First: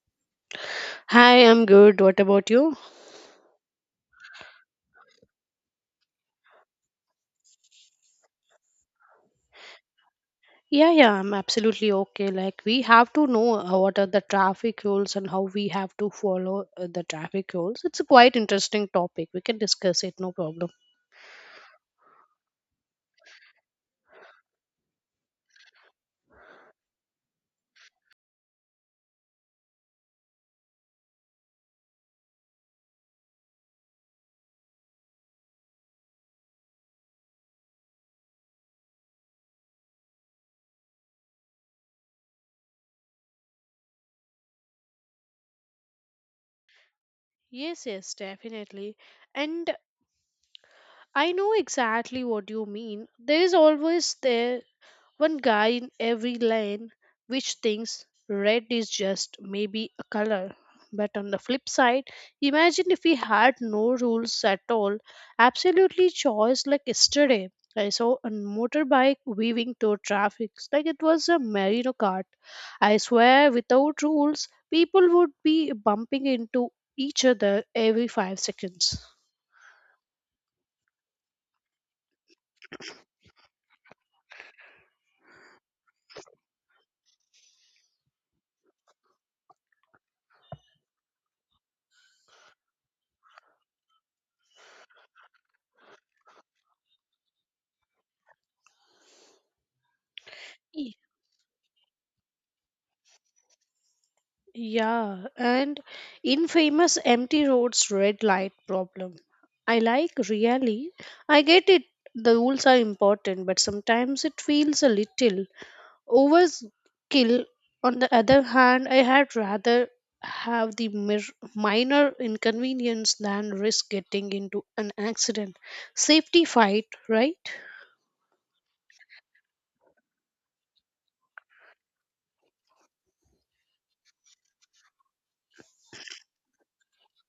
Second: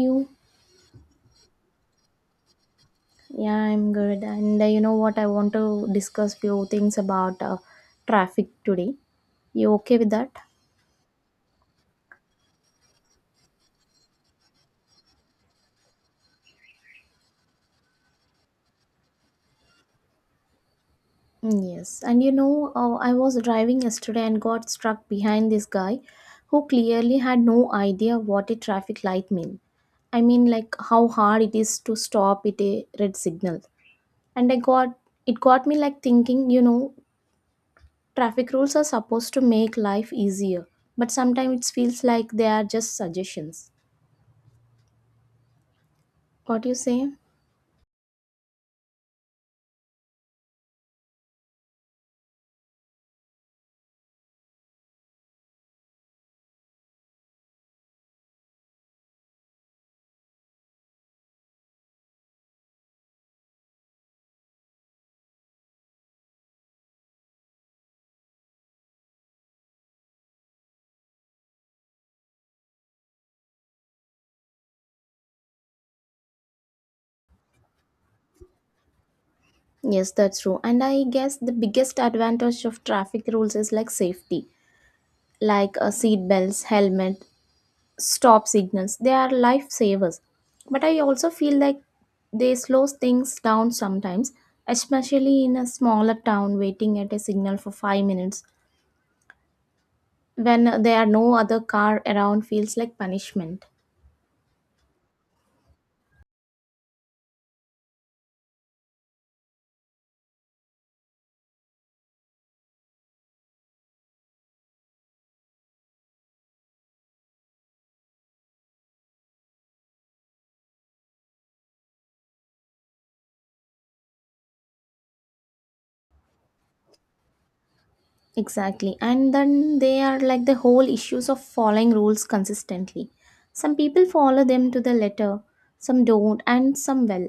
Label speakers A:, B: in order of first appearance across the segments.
A: You?
B: Hi, I'm good. What about you?
A: Yeah, I'm good. And you know what, I want to discuss few things about traffic today. You okay with that?
B: Yeah, yeah, I'm absolutely okay. Like, we have to know what are the traffic rules and how we have to follow the traffic rules. It's a quite interesting topic. We can discuss it, no problem.
A: Mm, yes. And you know, I was driving yesterday and got struck behind this guy who clearly had no idea what a traffic light mean. I mean, like, how hard it is to stop at a red signal? And I got it got me, like, thinking, you know, traffic rules are supposed to make life easier, but sometimes it feels like they are just suggestions. What do you say?
B: Yes, yes, definitely. And I know exactly what you mean. There is always there one guy in every lane which thinks red is just maybe a color. But on the flip side, imagine if we had no rules at all, absolutely choice like yesterday. I saw a motorbike weaving through traffic like it was a merino cart. I swear, without rules, people would be bumping into each other every 5 seconds.
A: Yes, that's true. And I guess the biggest advantage of traffic rules is like safety, like seat belts, helmet, stop signals. They are lifesavers. But I also feel like they slow things down sometimes, especially in a smaller town waiting at a signal for 5 minutes when there are no other car around feels like punishment.
B: Yeah, and infamous empty roads red light problem. I like really. I get it. The rules are important, but sometimes it feels a little overkill. On the other hand, I had rather have the mir- minor inconvenience than risk getting into an accident. Safety fight, right?
A: Exactly. And then they are like the whole issues of following rules consistently. Some people follow them to the letter, some don't, and some, well,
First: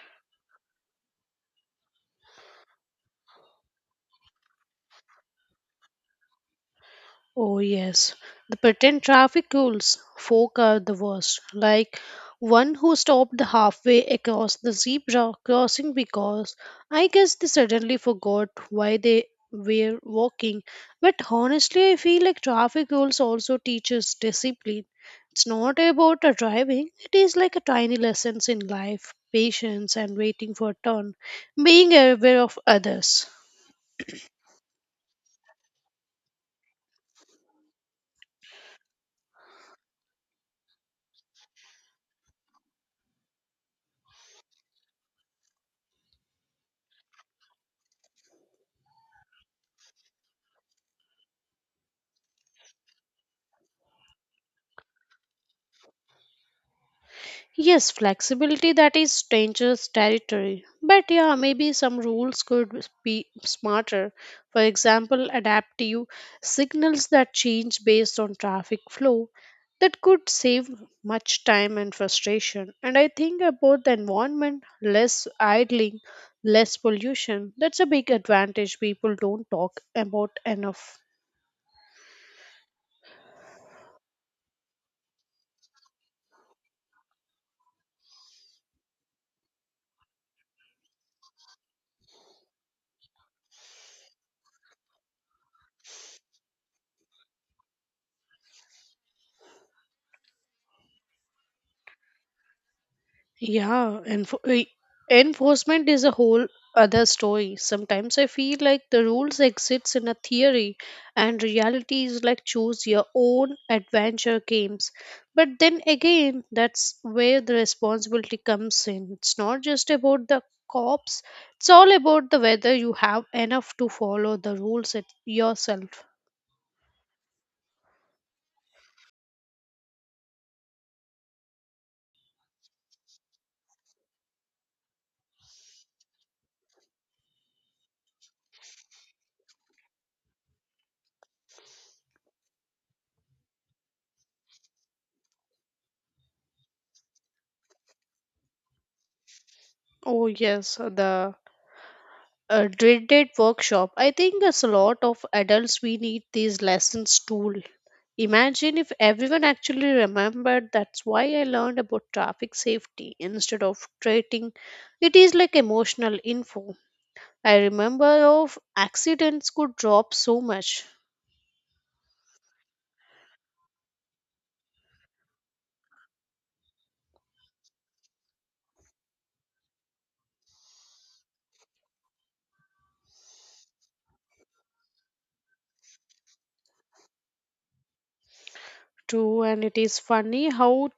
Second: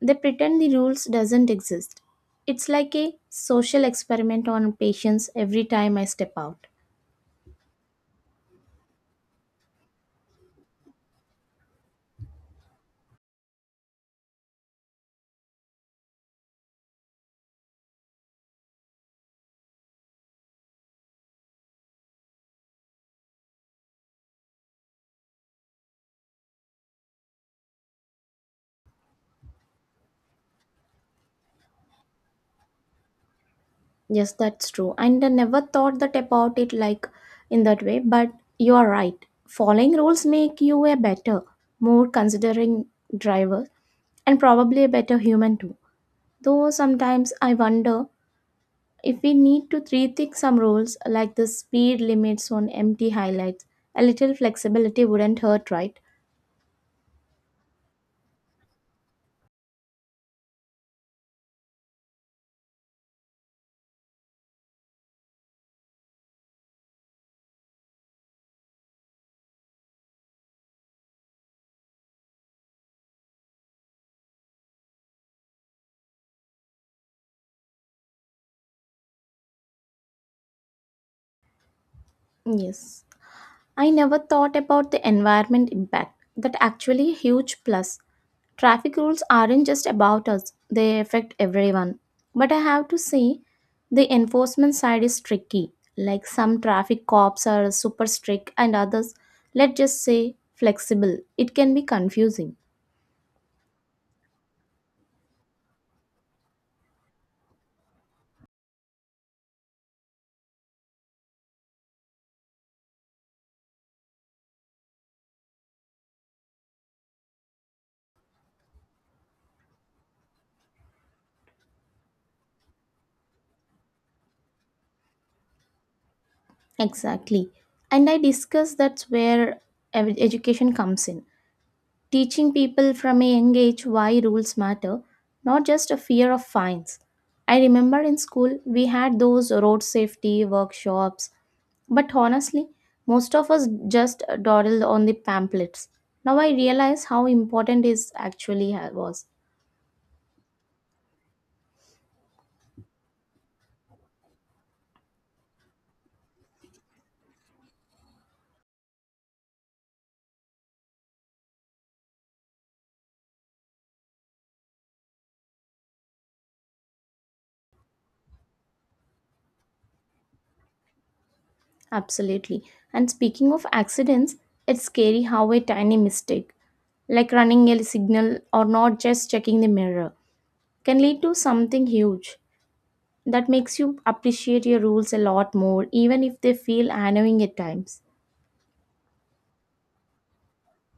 A: they pretend the rules doesn't exist. It's like a social experiment on patience every time I step out.
B: Oh, yes. The pretend traffic rules. Folk are the worst. Like one who stopped halfway across the zebra crossing because I guess they suddenly forgot why they were walking. But honestly, I feel like traffic rules also teaches discipline. It's not about a driving, it is like a tiny lessons in life, patience and waiting for a turn, being aware of others.
A: Yes, that's true. And I never thought that about it like in that way, but you are right. Following rules make you a better, more considering driver, and probably a better human too. Though sometimes I wonder if we need to rethink some rules like the speed limits on empty highlights. A little flexibility wouldn't hurt, right?
B: Yes, flexibility that is dangerous territory. But yeah, maybe some rules could be smarter. For example, adaptive signals that change based on traffic flow that could save much time and frustration. And I think about the environment, less idling, less pollution. That's a big advantage people don't talk about enough.
A: Yes. I never thought about the environment impact. That actually a huge plus. Traffic rules aren't just about us, they affect everyone. But I have to say, the enforcement side is tricky. Like, some traffic cops are super strict, and others, let's just say, flexible. It can be confusing.
B: Yeah, enforcement is a whole other story. Sometimes I feel like the rules exists in a theory and reality is like choose your own adventure games. But then again, that's where the responsibility comes in. It's not just about the cops, it's all about the whether you have enough to follow the rules it yourself.
A: Exactly. And I discuss that's where education comes in. Teaching people from a young age why rules matter, not just a fear of fines. I remember in school we had those road safety workshops, but honestly, most of us just dawdled on the pamphlets. Now I realize how important it actually was.
B: Oh yes, the a dreaded workshop. I think as a lot of adults we need these lessons too. Imagine if everyone actually remembered that's why I learned about traffic safety instead of treating it is like emotional info. I remember of accidents could drop so much
A: Absolutely. And speaking of accidents, it's scary how a tiny mistake, like running a signal or not just checking the mirror, can lead to something huge. That makes you appreciate your rules a lot more, even if they feel annoying at times.
B: too. And it is funny how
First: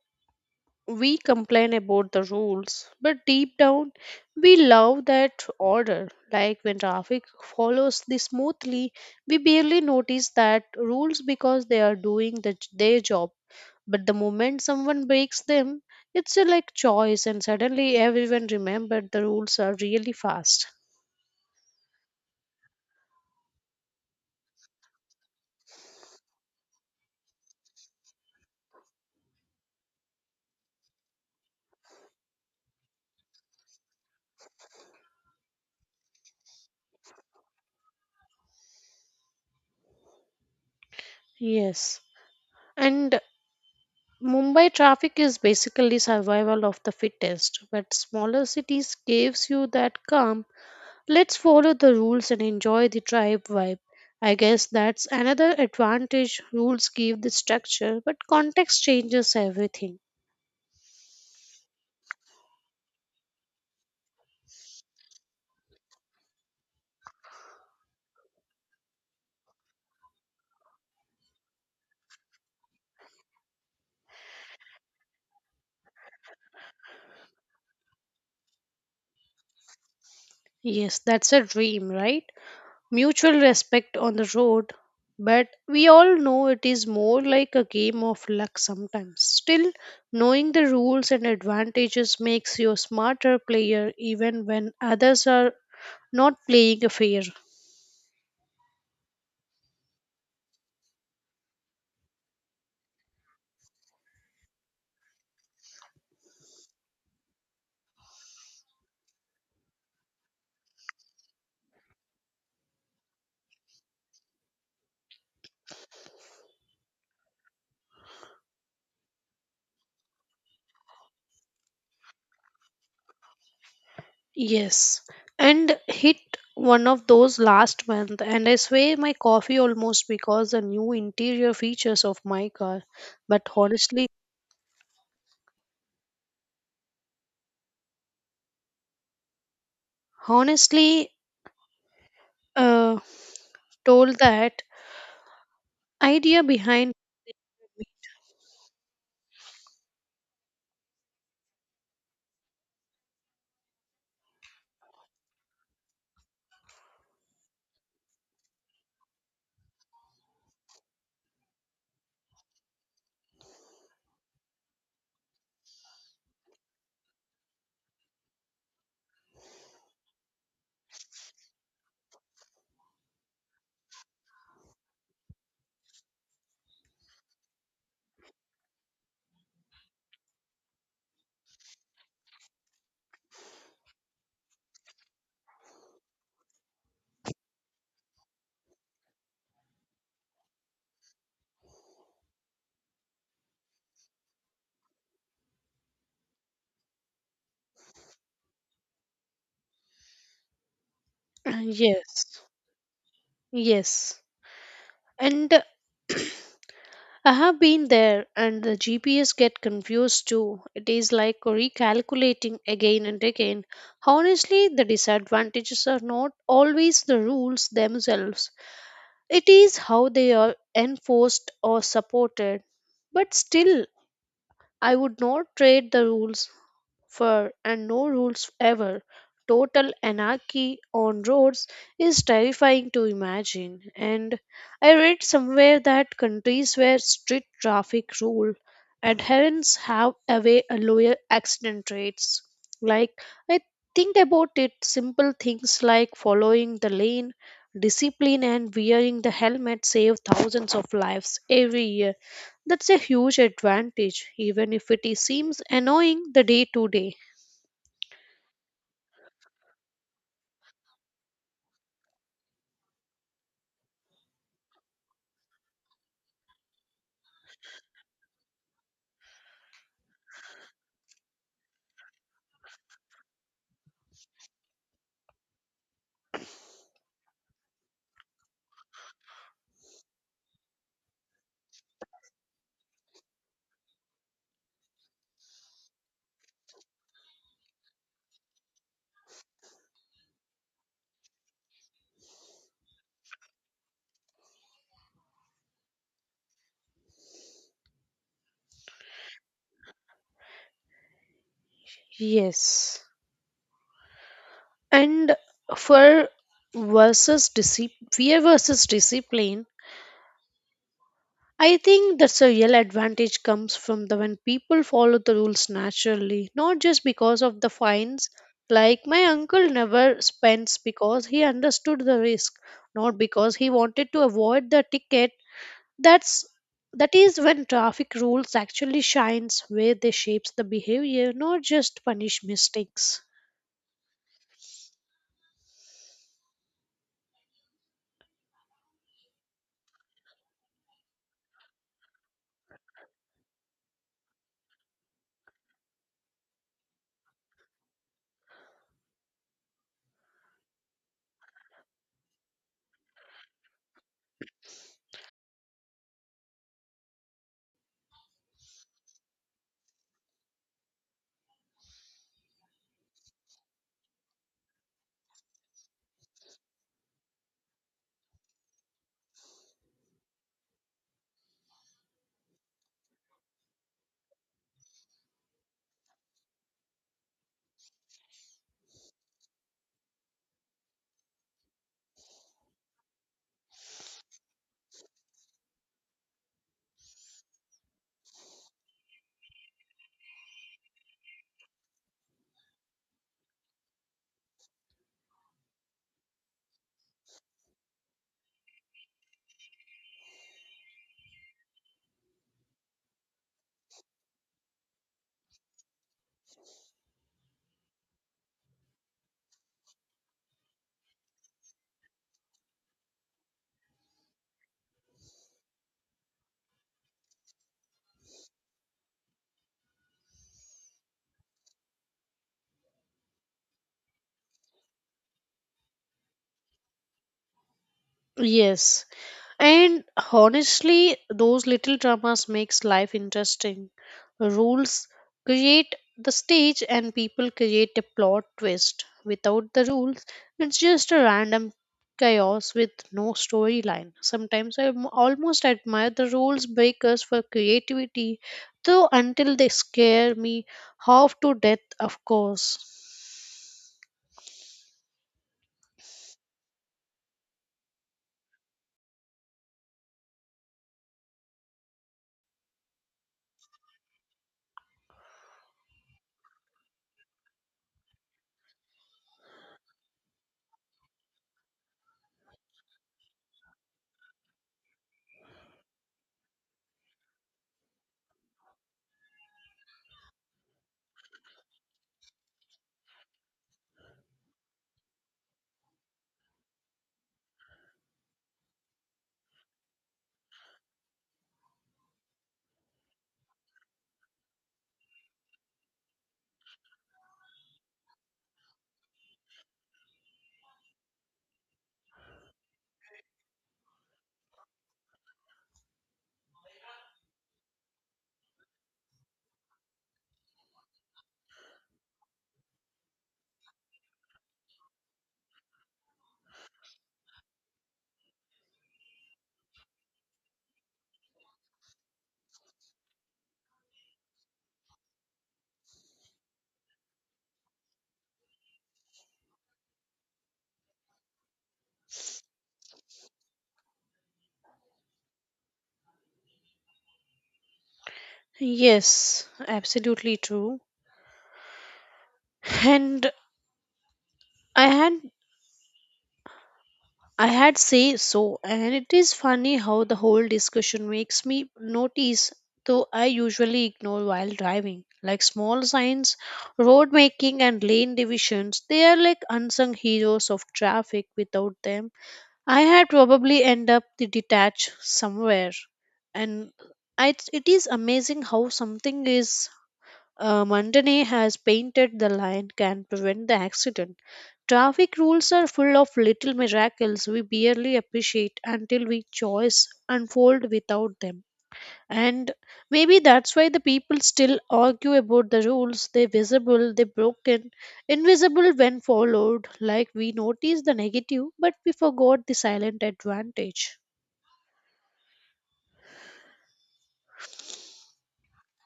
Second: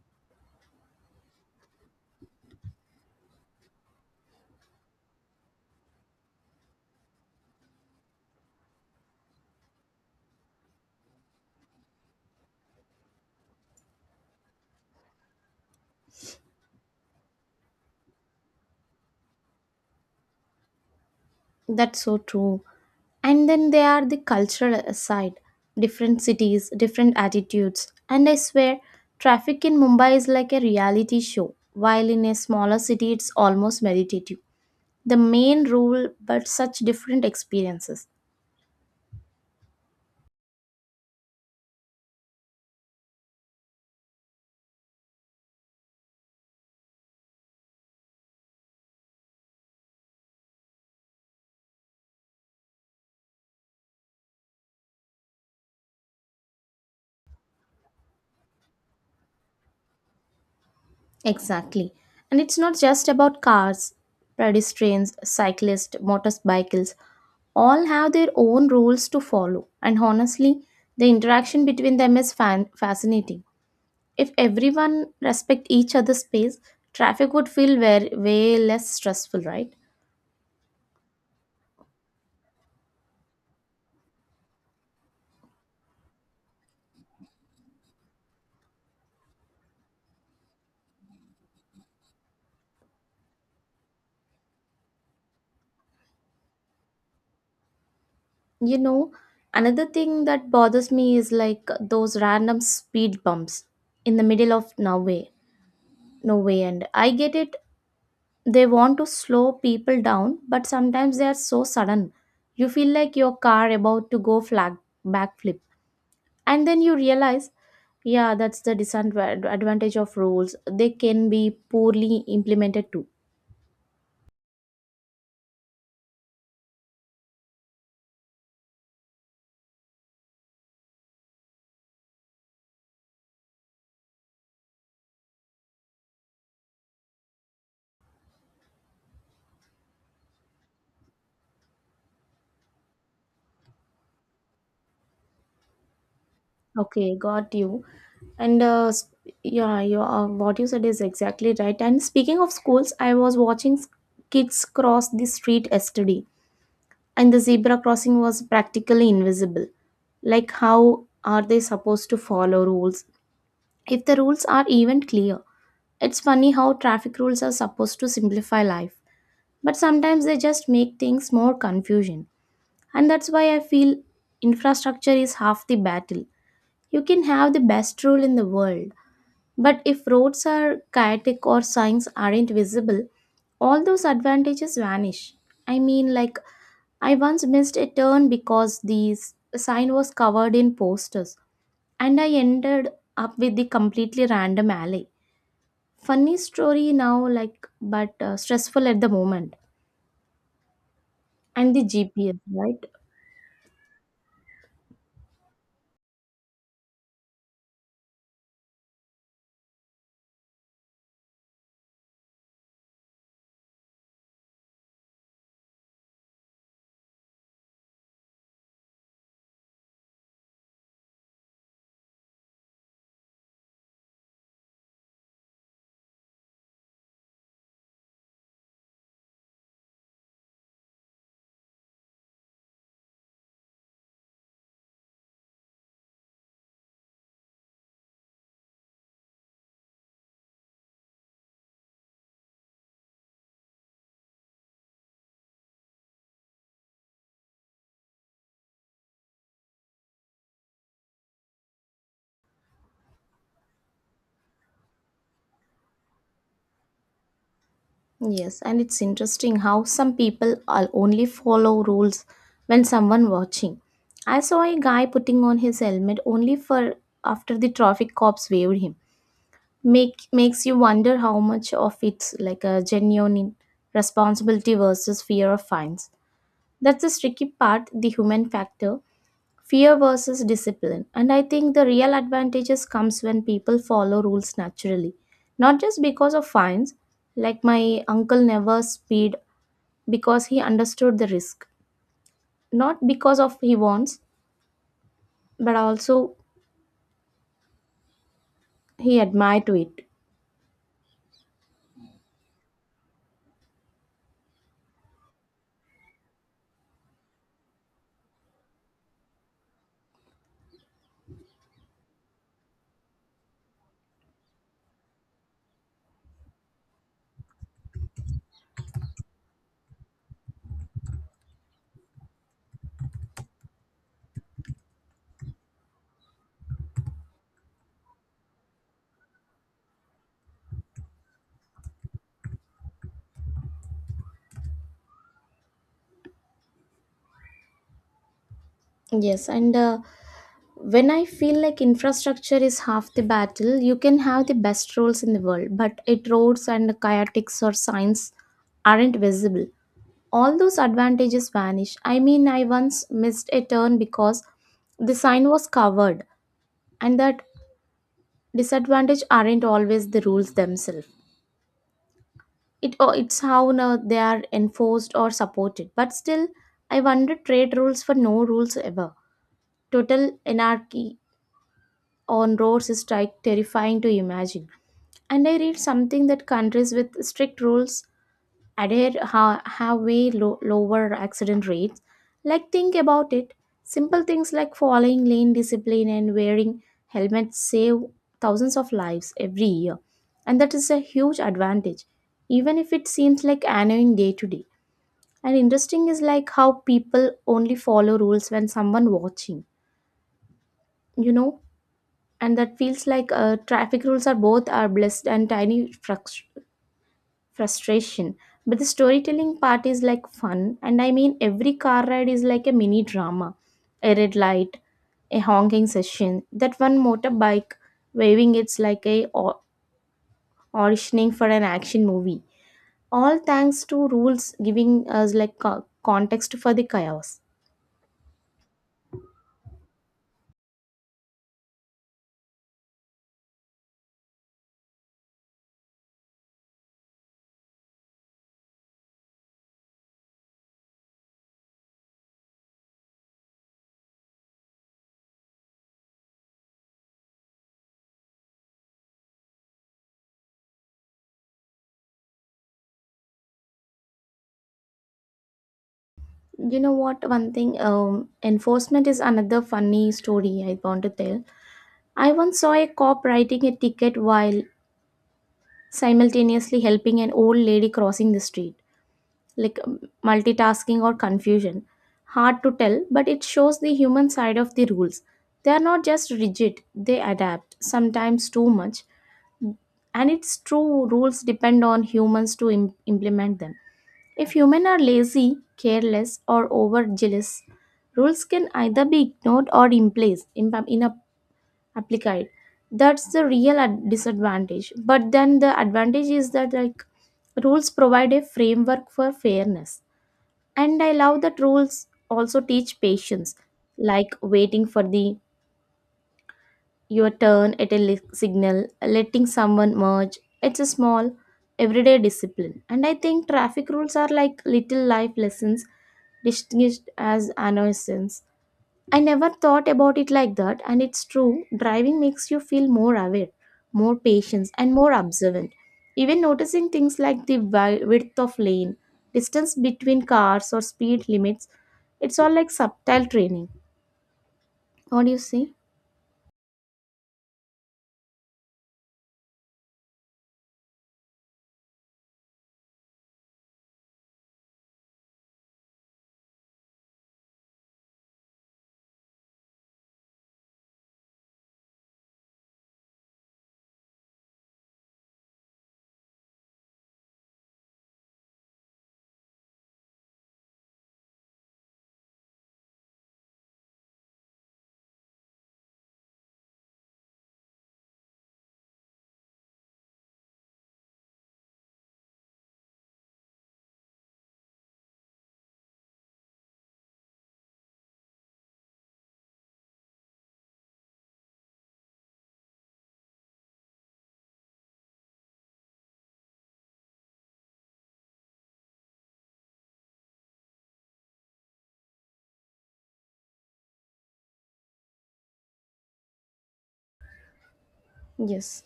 B: we complain about the rules, but deep down, we love that order. Like when traffic follows this smoothly, we barely notice that rules because they are doing their job. But the moment someone breaks them, it's a like choice, and suddenly everyone remembered the rules are really fast.
A: That's so true. And then there are the cultural side, different cities, different attitudes. And I swear, traffic in Mumbai is like a reality show, while in a smaller city, it's almost meditative. The main rule, but such different experiences.
B: Yes. And Mumbai traffic is basically survival of the fittest, but smaller cities gives you that calm. Let's follow the rules and enjoy the tribe vibe. I guess that's another advantage. Rules give the structure, but context changes everything.
A: Exactly. And it's not just about cars, pedestrians, cyclists, motorcycles, all have their own rules to follow. And honestly, the interaction between them is fascinating. If everyone respect each other's space, traffic would feel very way less stressful, right?
B: Yes, that's a dream, right? Mutual respect on the road, but we all know it is more like a game of luck sometimes. Still, knowing the rules and advantages makes you a smarter player even when others are not playing a fair.
A: You know, another thing that bothers me is like those random speed bumps in the middle of nowhere. No way, and I get it. They want to slow people down, but sometimes they are so sudden. You feel like your car about to go flag backflip, and then you realize, yeah, that's the disadvantage of rules. They can be poorly implemented too.
B: Yes, and hit one of those last month, and I sway my coffee almost because the new interior features of my car. But honestly, honestly, uh, told that idea behind
A: Okay, got you. And yeah, you what you said is exactly right. And speaking of schools, I was watching kids cross the street yesterday. And the zebra crossing was practically invisible. Like, how are they supposed to follow rules if the rules are even clear? It's funny how traffic rules are supposed to simplify life, but sometimes they just make things more confusion. And that's why I feel infrastructure is half the battle. You can have the best rule in the world, but if roads are chaotic or signs aren't visible, all those advantages vanish. I mean, like, I once missed a turn because the sign was covered in posters, and I ended up with the completely random alley. Funny story now, like, but stressful at the moment. And the GPS,
B: yes,
A: right?
B: yes, and I have been there, and the GPS get confused too. It is like recalculating again and again. Honestly, the disadvantages are not always the rules themselves. It is how they are enforced or supported. But still, I would not trade the rules fur and no rules ever. Total anarchy on roads is terrifying to imagine. And I read somewhere that countries where strict traffic rule adherence have away a lower accident rates. Like I think about it, simple things like following the lane, discipline, and wearing the helmet save thousands of lives every year. That's a huge advantage, even if seems annoying the day to day.
A: Yes, and it's interesting how some people only follow rules when someone watching. I saw a guy putting on his helmet only for after the traffic cops waved him, makes you wonder how much of it's like a genuine responsibility versus fear of fines. That's the tricky part, the human factor, fear versus discipline. And I think the real advantages comes when people follow rules naturally, not just because of fines. Like, my uncle never speed because he understood the risk, not because of he wants, but also he admired to it.
B: Yes. And for versus discipline, fear versus discipline, I think that's a real advantage comes from the when people follow the rules naturally, not just because of the fines. Like my uncle never spends because he understood the risk, not because he wanted to avoid the ticket. That's that is when traffic rules actually shines where they shapes the behavior, not just punish mistakes.
A: Yes, and when I feel like infrastructure is half the battle, you can have the best roads in the world, but it roads and kayaks or signs aren't visible. All those advantages vanish. I mean, I once missed a turn because the sign was covered, and that disadvantage aren't always the rules themselves. It, it's how now they are enforced or supported. But still, I wonder trade rules for no rules ever. Total anarchy on roads is terrifying to imagine. And I read something that countries with strict rules adhere have way lower accident rates. Like, think about it, simple things like following lane discipline and wearing helmets save thousands of lives every year, and that is a huge advantage, even if it seems like annoying day to day. And interesting is like how people only follow rules when someone watching. You know, and that feels like traffic rules are both are blessed and tiny frus- frustration. But the storytelling part is like fun. And I mean, every car ride is like a mini drama, a red light, a honking session, that one motorbike waving. It's like a auditioning for an action movie, all thanks to rules giving us like context for the chaos.
B: Yes. And honestly, those little dramas makes life interesting. Rules create the stage and people create a plot twist. Without the rules, it's just a random chaos with no storyline. Sometimes almost admire the rules breakers for creativity, though until they scare me half to death, of course.
A: You know what, one thing, enforcement is another funny story I want to tell. I once saw a cop writing a ticket while simultaneously helping an old lady crossing the street, like, multitasking or confusion. Hard to tell, but it shows the human side of the rules. They are not just rigid, they adapt, sometimes too much. And it's true, rules depend on humans to implement them. If humans are lazy, careless, or overzealous, rules can either be ignored or in place, in, applied. That's the real disadvantage. But then the advantage is that, like, rules provide a framework for fairness. And I love that rules also teach patience, like waiting for the your turn at a signal, letting someone merge. It's a small everyday discipline. And I think traffic rules are like little life lessons distinguished as annoyances. I never thought about it like that, and it's true. Driving makes you feel more aware, more patient, and more observant. Even noticing things like the width of lane, distance between cars, or speed limits, it's all like subtle training. What do you say?
B: Yes, absolutely true. And I had I had say so, and it is funny how the whole discussion makes me notice though I usually ignore while driving. Like small signs, road making and lane divisions, they are like unsung heroes of traffic. Without them, I had probably end up the detached somewhere. And I, it is amazing how something is Montanay has painted the line can prevent the accident. Traffic rules are full of little miracles we barely appreciate until we choice unfold without them. And maybe that's why the people still argue about the rules. They're visible, they're broken, invisible when followed. Like we notice the negative, but we forgot the silent advantage.
A: Yes,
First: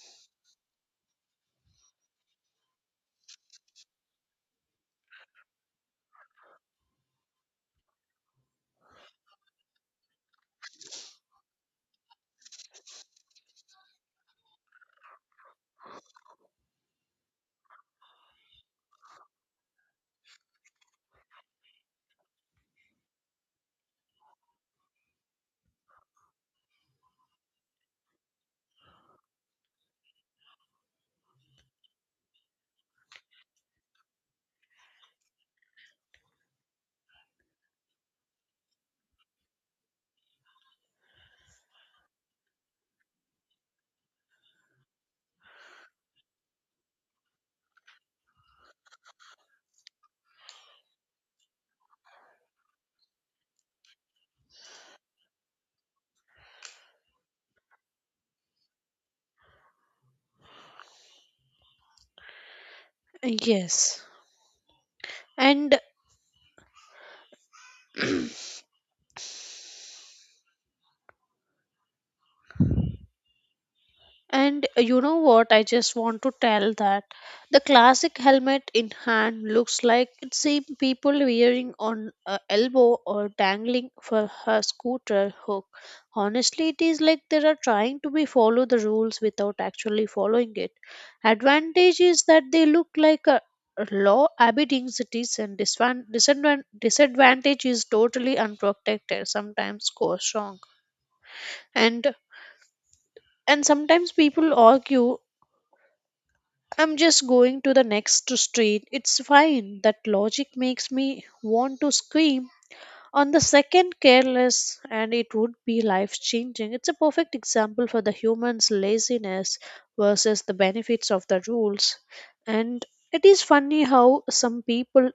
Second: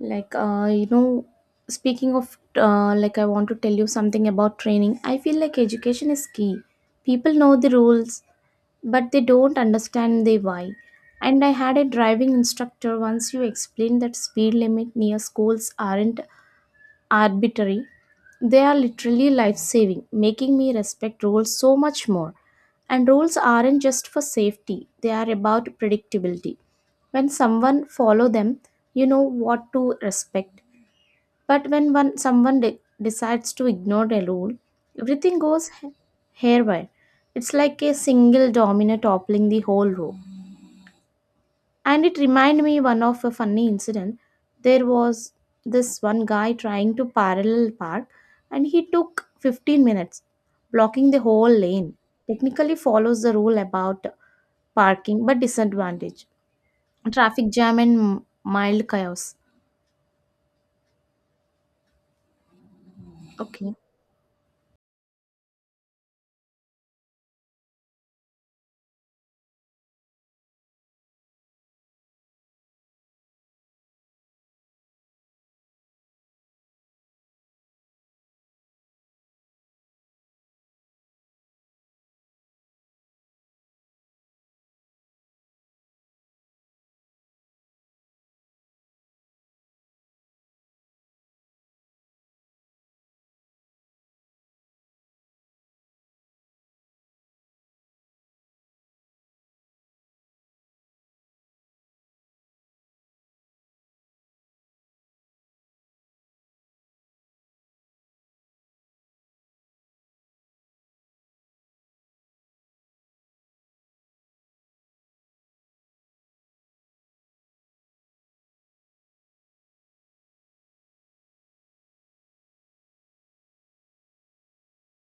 A: like, you know, speaking of like, I want to tell you something about training. I feel like education is key. People know the rules, but they don't understand the why. And I had a driving instructor once you explained that speed limit near schools aren't arbitrary. They are literally life saving, making me respect rules so much more. And rules aren't just for safety, they are about predictability. When someone follow them, you know what to respect. But when one someone decides to ignore a rule, everything goes haywire. It's like a single domino toppling the whole room. And it reminded me one of a funny incident. There was this one guy trying to parallel park, and he took 15 minutes, blocking the whole lane. Technically follows the rule about parking, but disadvantage, traffic jam, and mild chaos. Okay.
B: Yes. And And you know what? I just want to tell that the classic helmet in hand looks like it's same people wearing on a elbow or dangling for her scooter hook. Honestly, it is like they are trying to be follow the rules without actually following it. Advantage is that they look like a law abiding citizen. Disadvantage is totally unprotected. Sometimes goes wrong, and sometimes people argue I'm just going to the next street. It's fine. That logic makes me want to scream. On the second, careless, and it would be life changing. It's a perfect example for the human's laziness versus the benefits of the rules. And it is funny how some people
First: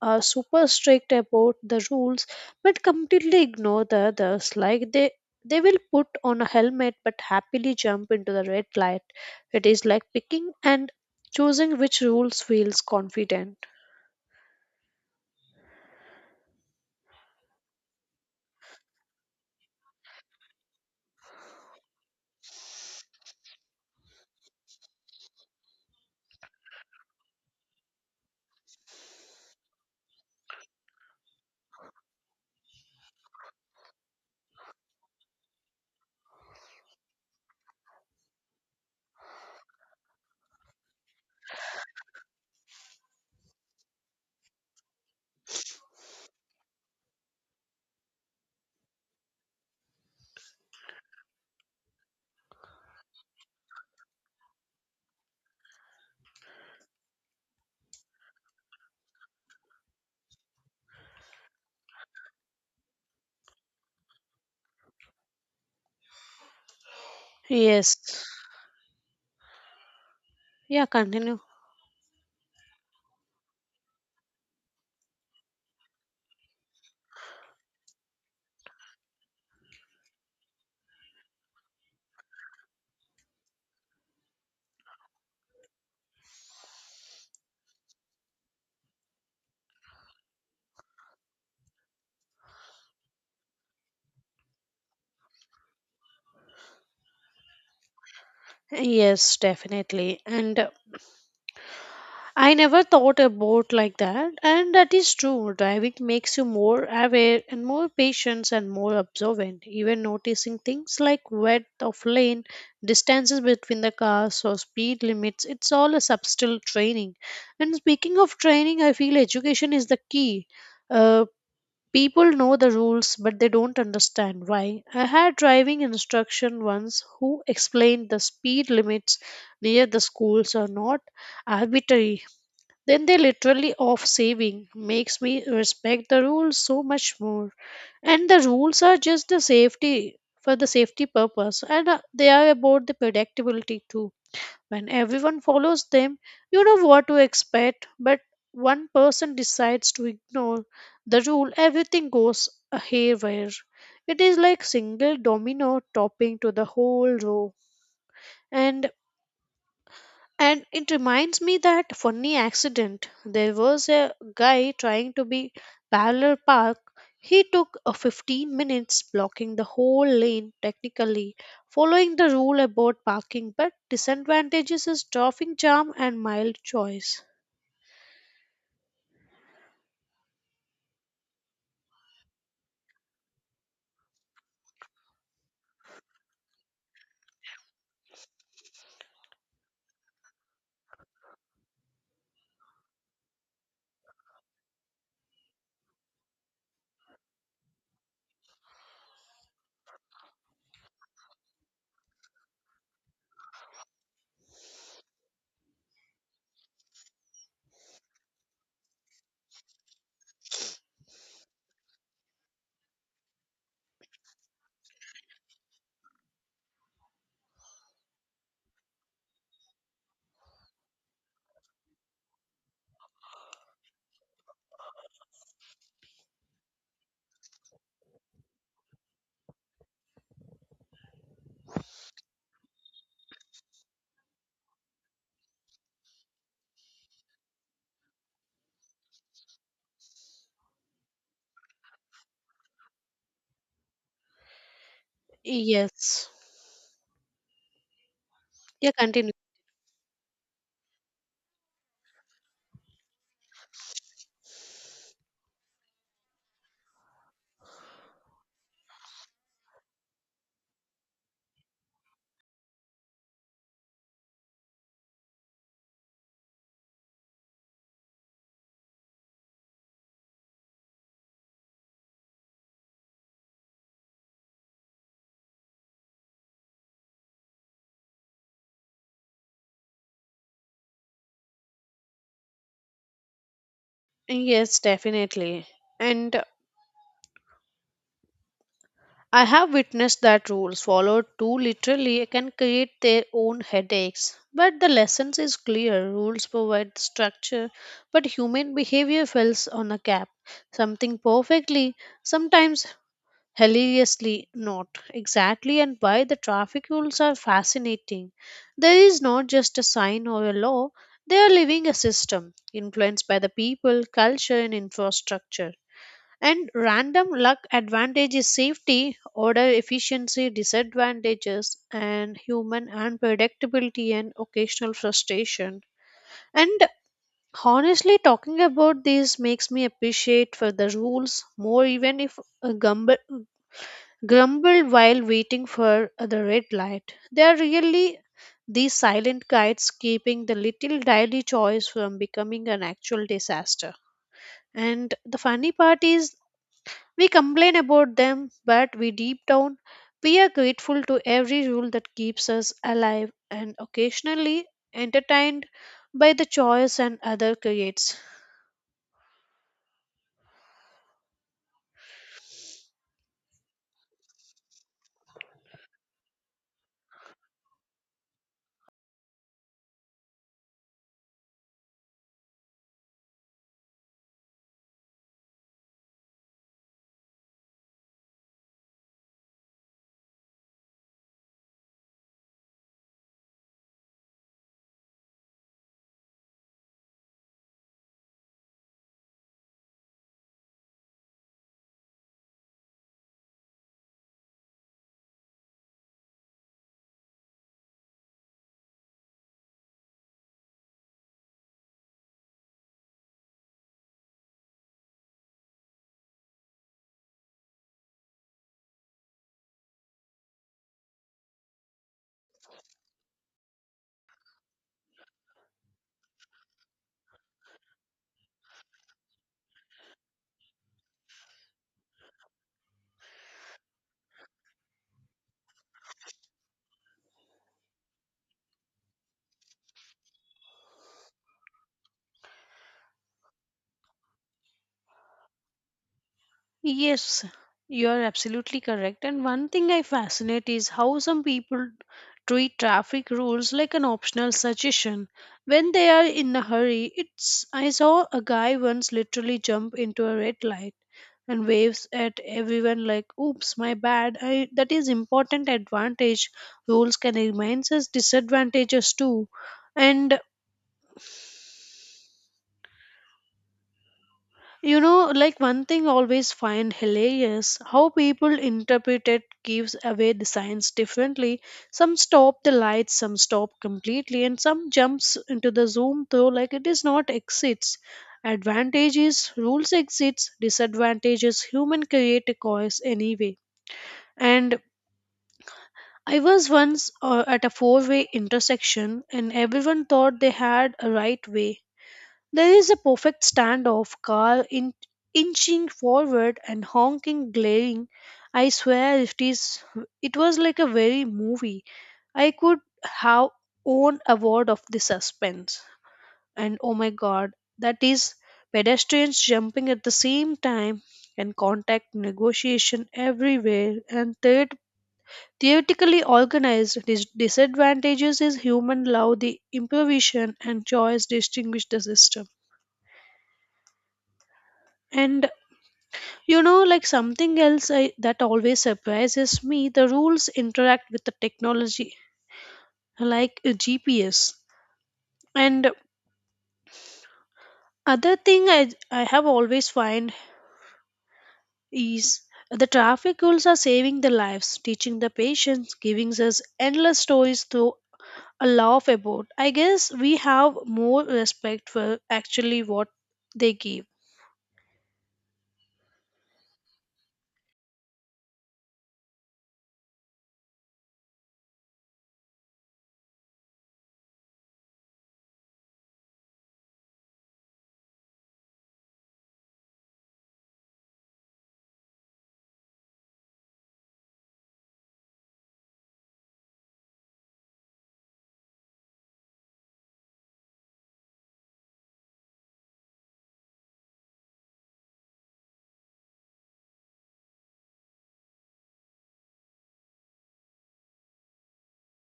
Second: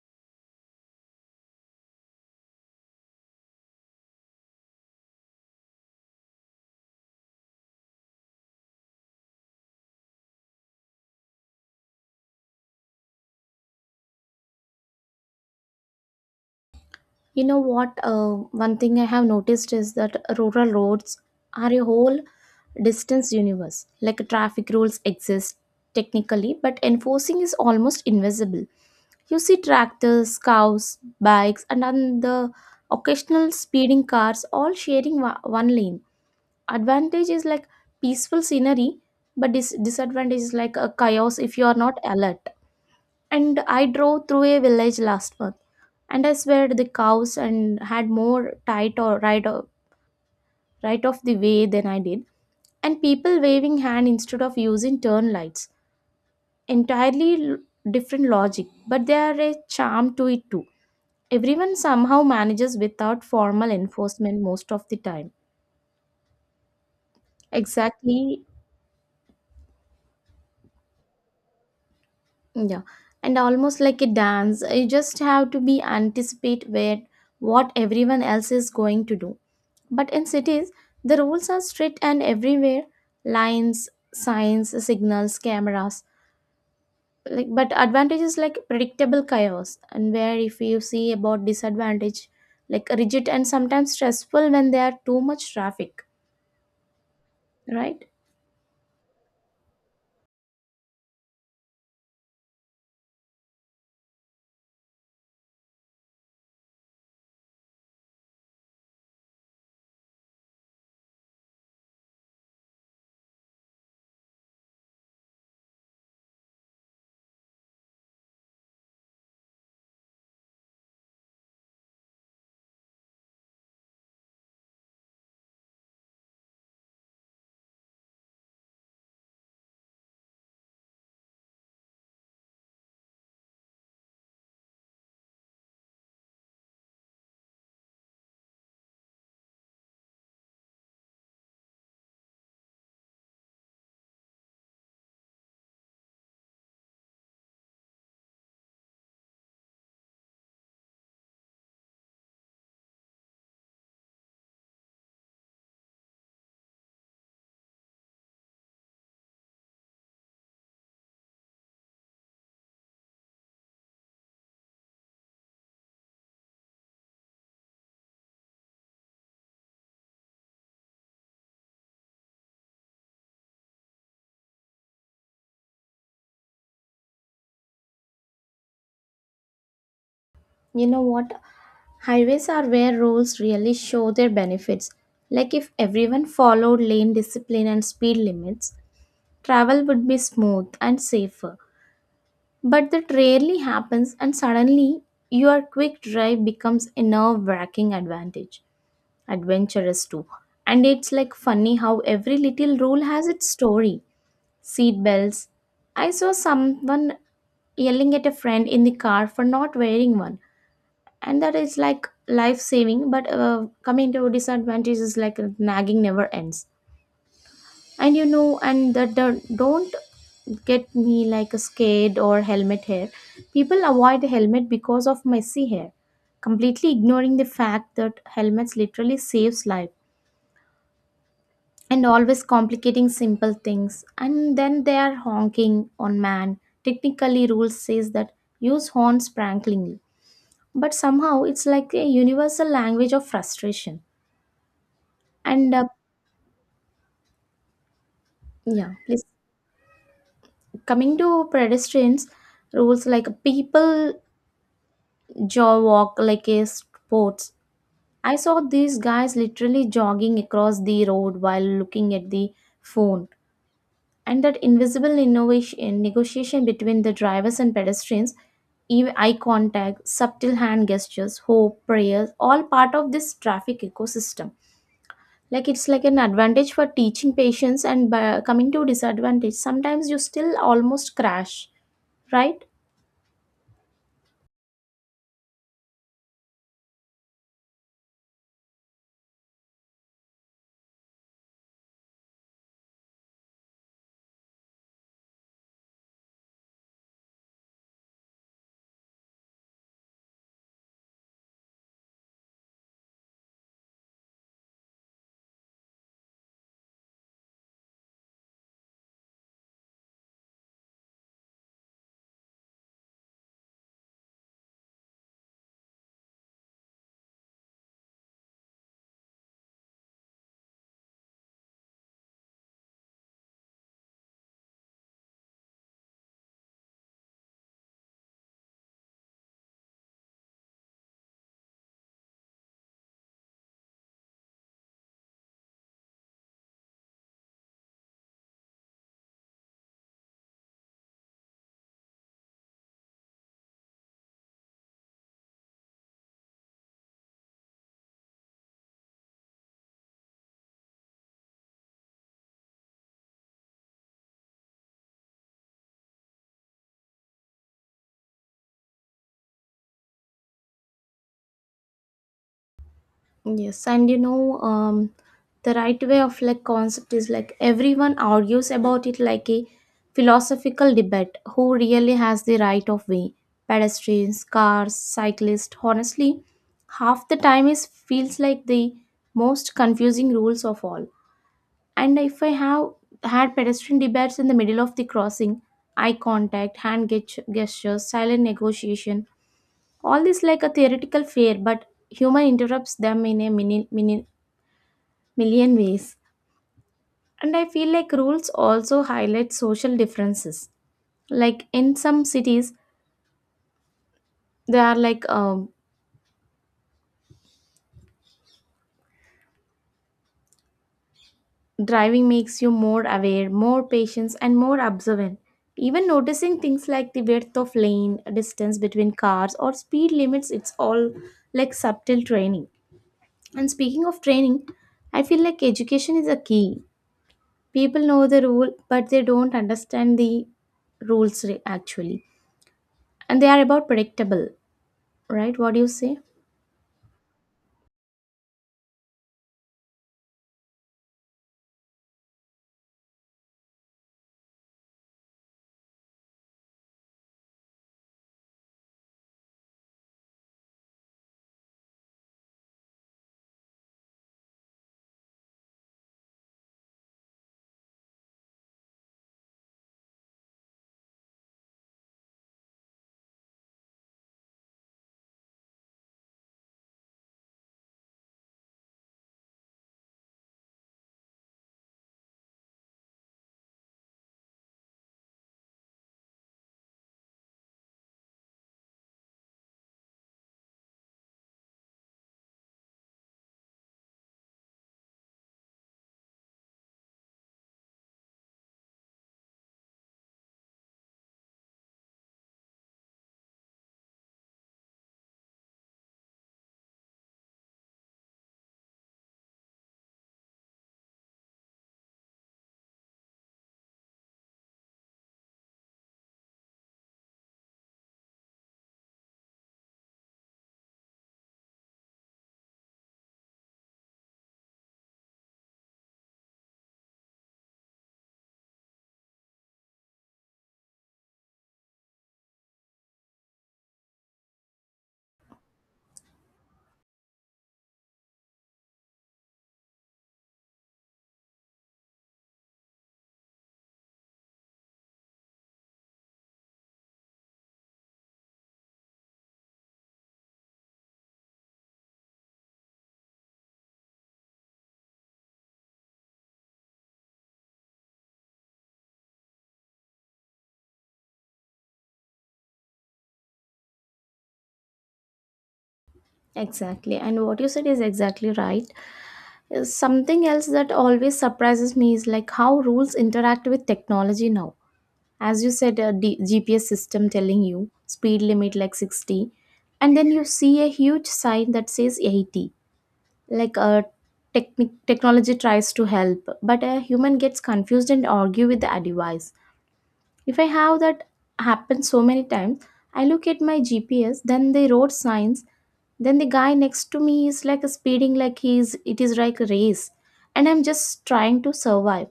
B: are super strict about the rules but completely ignore the others. Like they will put on a helmet but happily jump into the red light. It is like picking and choosing which rules feels confident.
A: You know what? One thing I have noticed is that rural roads are a whole distance universe. Like, traffic rules exist technically, but enforcing is almost invisible. You see tractors, cows, bikes, and then the occasional speeding cars all sharing one lane. Advantage is like peaceful scenery, but disadvantage is like a chaos if you are not alert. And I drove through a village last month, and I swear the cows and had more tight or right of the way than I did, and people waving hand instead of using turn lights. Entirely different logic, but there are a charm to it too. Everyone somehow manages without formal enforcement most of the time.
B: Yes.
A: Exactly,
B: Yeah, continue.
A: yeah, and almost like a dance. You just have to be anticipate where what everyone else is going to do. But in cities, the rules are strict and everywhere, lines, signs, signals, cameras. Like, but advantage is like predictable chaos, and where if you see about disadvantage, like rigid and sometimes stressful when there are too much traffic, right?
B: Yes, definitely. And I never thought about like that. And that is true. Driving makes you more aware and more patient and more observant, even noticing things like width of lane, distances between the cars or speed limits. It's all a subtle training. And speaking of training, I feel education is the key. Uh, People know the rules, but they don't understand why. I had driving instruction once who explained the speed limits near the schools are not arbitrary. Then they literally off saving makes me respect the rules so much more. And the rules are just the safety for the safety purpose and they are about the predictability too. When everyone follows them, you know what to expect, but one person decides to ignore the rule, everything goes haywire. It is like single domino topping to the whole row. And it reminds me that funny accident. There was a guy trying to be parallel park. He took a 15 minutes blocking the whole lane, technically following the rule about parking, but disadvantages is traffic jam and mild choice.
A: You know what? Highways are where rules really show their benefits. Like if everyone followed lane discipline and speed limits, travel would be smooth and safer. But that rarely happens, and suddenly your quick drive becomes a nerve wracking advantage. Adventurous too. And it's like funny how every little rule has its story. Seat belts. I saw someone yelling at a friend in the car for not wearing one. And that is like life saving, but coming to disadvantages like nagging never ends. And you know, and that the, don't get me like a skate or helmet hair. People avoid helmet because of messy hair, completely ignoring the fact that helmets literally saves life and always complicating simple things. And then they are honking on man. Technically, rules says that use horns pranklingly, but somehow it's like a universal language of frustration. And
B: Yes. Yeah,
A: yeah, please
B: continue.
A: coming to pedestrians rules like people jaw walk like a sports. I saw these guys literally jogging across the road while looking at the phone, and that invisible innovation negotiation between the drivers and pedestrians, even eye contact, subtle hand gestures, hope, prayers, all part of this traffic ecosystem. Like it's like an advantage for teaching patience, and by coming to disadvantage, sometimes you still almost crash, right?
B: Yes, definitely. And I have witnessed that rules followed too literally can create their own headaches. But the lesson is clear. Rules provide the structure, but human behavior fills on a gap. Something perfectly, sometimes hilariously not. Exactly and why the traffic rules are fascinating. There is not just a sign or a law, they are living a system influenced by the people, culture and infrastructure. And random luck advantage is safety, order efficiency disadvantages, and human unpredictability and occasional frustration. And honestly, talking about this makes me appreciate for the rules more, even if a grumble while waiting for the red light. They are really these silent guides keeping the little daily choice from becoming an actual disaster. And the funny part is we complain about them, but we deep down we are grateful to every rule that keeps us alive and occasionally entertained by the choice and other creates.
A: Yes, and you know, the right way of like concept is like everyone argues about it like a philosophical debate. Who really has the right of way? Pedestrians, cars, cyclists. Honestly, half the time is feels like the most confusing rules of all. And if I have had pedestrian debates in the middle of the crossing, eye contact, gestures, silent negotiation, all this like a theoretical fair, but human interrupts them in a mini million ways. And I feel like rules also highlight social differences. Like in some cities, they are like driving makes you more aware, more patient, and more observant. Even noticing things like the width of lane, distance between cars, or speed limits, it's all like subtle training. And speaking of training, I feel like education is a key. People know the rule, but they don't understand the actually. And they are about predictable, right? What do you say?
B: Yes, you are absolutely correct. And one thing I fascinate is how some people treat traffic rules like an optional suggestion. When they are in a hurry, it's I saw a guy once literally jump into a red light and waves at everyone like oops my bad I, that is important advantage rules can remain as disadvantages too. And you know like one thing always find hilarious how people interpret it gives away the signs differently. Some stop the lights, some stop completely, and some jumps into the zoom though like it is not exits advantages rules exits disadvantages human create a cause anyway. And I was once at a four-way intersection and everyone thought they had a right way. There is a perfect standoff, inching forward and honking, glaring. I swear it was like a very movie. I could have own award of the suspense. And oh my god, that is pedestrians jumping at the same time and contact negotiation everywhere and third theoretically organized, disadvantages is human love, the improvisation and choice distinguish the system. And you know, like something else I, that always surprises me, the rules interact with the technology, like a GPS. And other thing I have always find is the traffic rules are saving the lives, teaching the patience, giving us endless stories through laugh about. I guess we have more respect for actually what they give.
A: Exactly. And what you said is exactly right. Something else that always surprises me is like how rules interact with technology now. As you said, a GPS system telling you speed limit like 60, and then you see a huge sign that says 80. Like a technic technology tries to help, but a human gets confused and argue with the device. If I have that happen so many times, I look at my GPS, then the road signs, then the guy next to me is like speeding like he's it is like a race, and I'm just trying to survive,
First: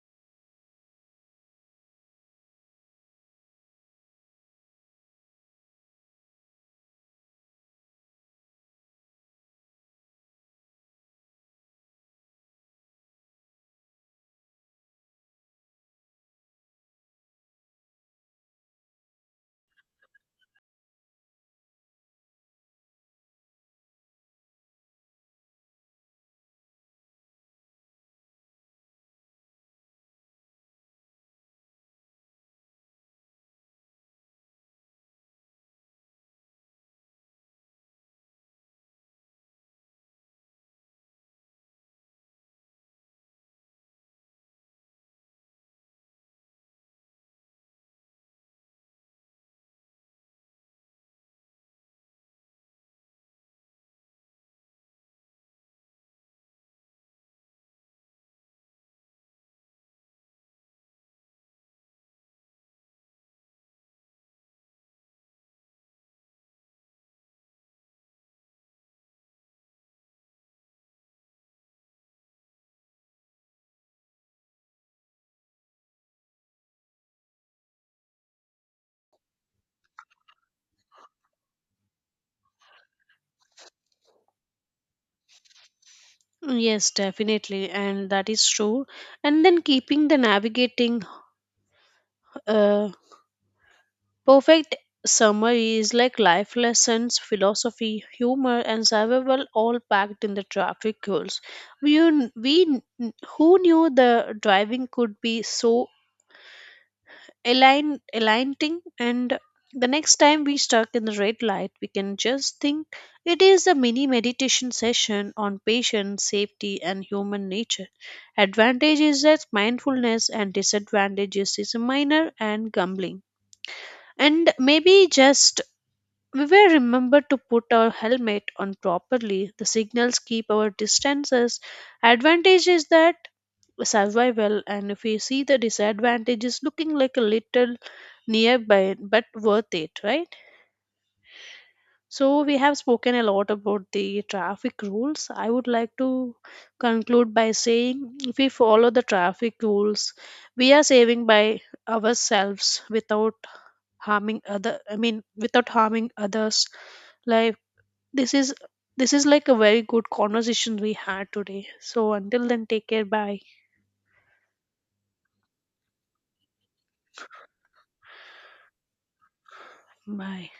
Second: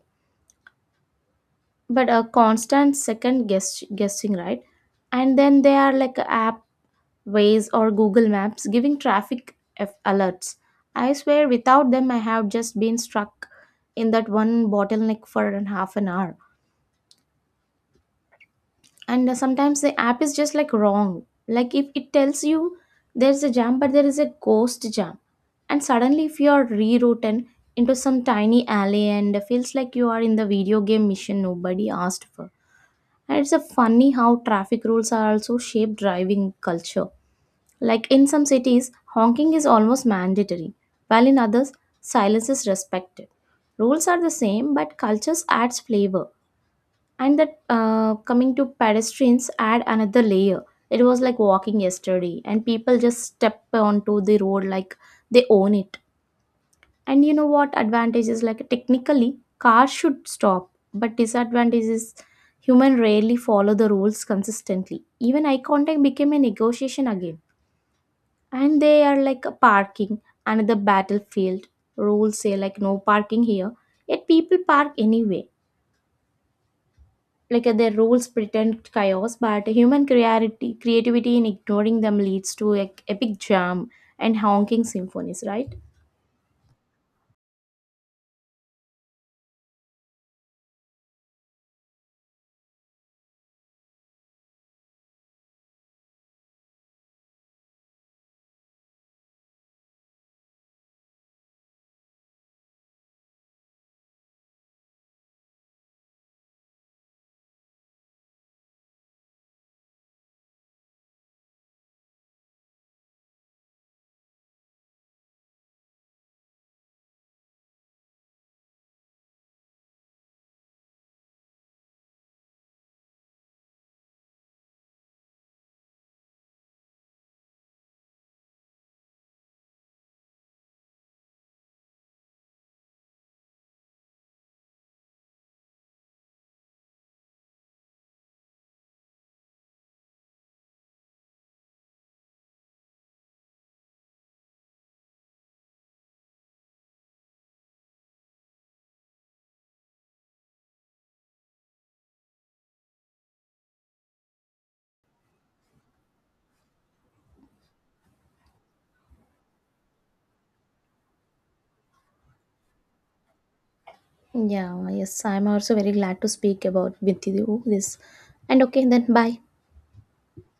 A: but a constant second guess guessing, right? And then there are like app ways or Google Maps giving traffic alerts. I swear without them I have just been stuck in that one bottleneck for an half an hour. And sometimes the app is just like wrong. Like if it tells you there's a jam but there is a ghost jam, and suddenly if you are rerouted into some tiny alley and feels like you are in the video game mission nobody asked for. And it's a funny how traffic rules are also shape driving culture. Like in some cities, honking is almost mandatory, while in others silence is respected. Rules are the same but cultures adds flavor. And that coming to pedestrians add another layer. It was like walking yesterday and people just step onto the road like they own it. And you know what, advantage is like technically cars should stop, but disadvantage is human rarely follow the rules consistently, even eye contact became a negotiation again. And they are like a parking, another battlefield. Rules say like no parking here, yet people park anyway. Like their rules pretend chaos but human creativity in ignoring them leads to like epic jam and honking symphonies, right?
B: Yes, definitely, and that is true. And then keeping the navigating uh, perfect summary is like life lessons, philosophy, humor, and survival all packed in the traffic rules. We un- we n- Who knew the driving could be so aligning. And the next time we stuck in the red light we can just think it is a mini meditation session on patience safety and human nature. Advantage is that mindfulness and disadvantages is minor and gambling. And maybe just we will remember to put our helmet on properly the signals keep our distances. Advantage is that survival, and if we see the disadvantages looking like a little nearby but worth it, right? So we have spoken a lot about the traffic rules. I would like to conclude by saying if we follow the traffic rules we are saving by ourselves without harming other I mean without harming others. Like this is this is like a very good conversation we had today. So until then, take care, bye,
A: Yeah, yes, I'm also very glad to speak about with you this, and okay then, bye.
B: bye.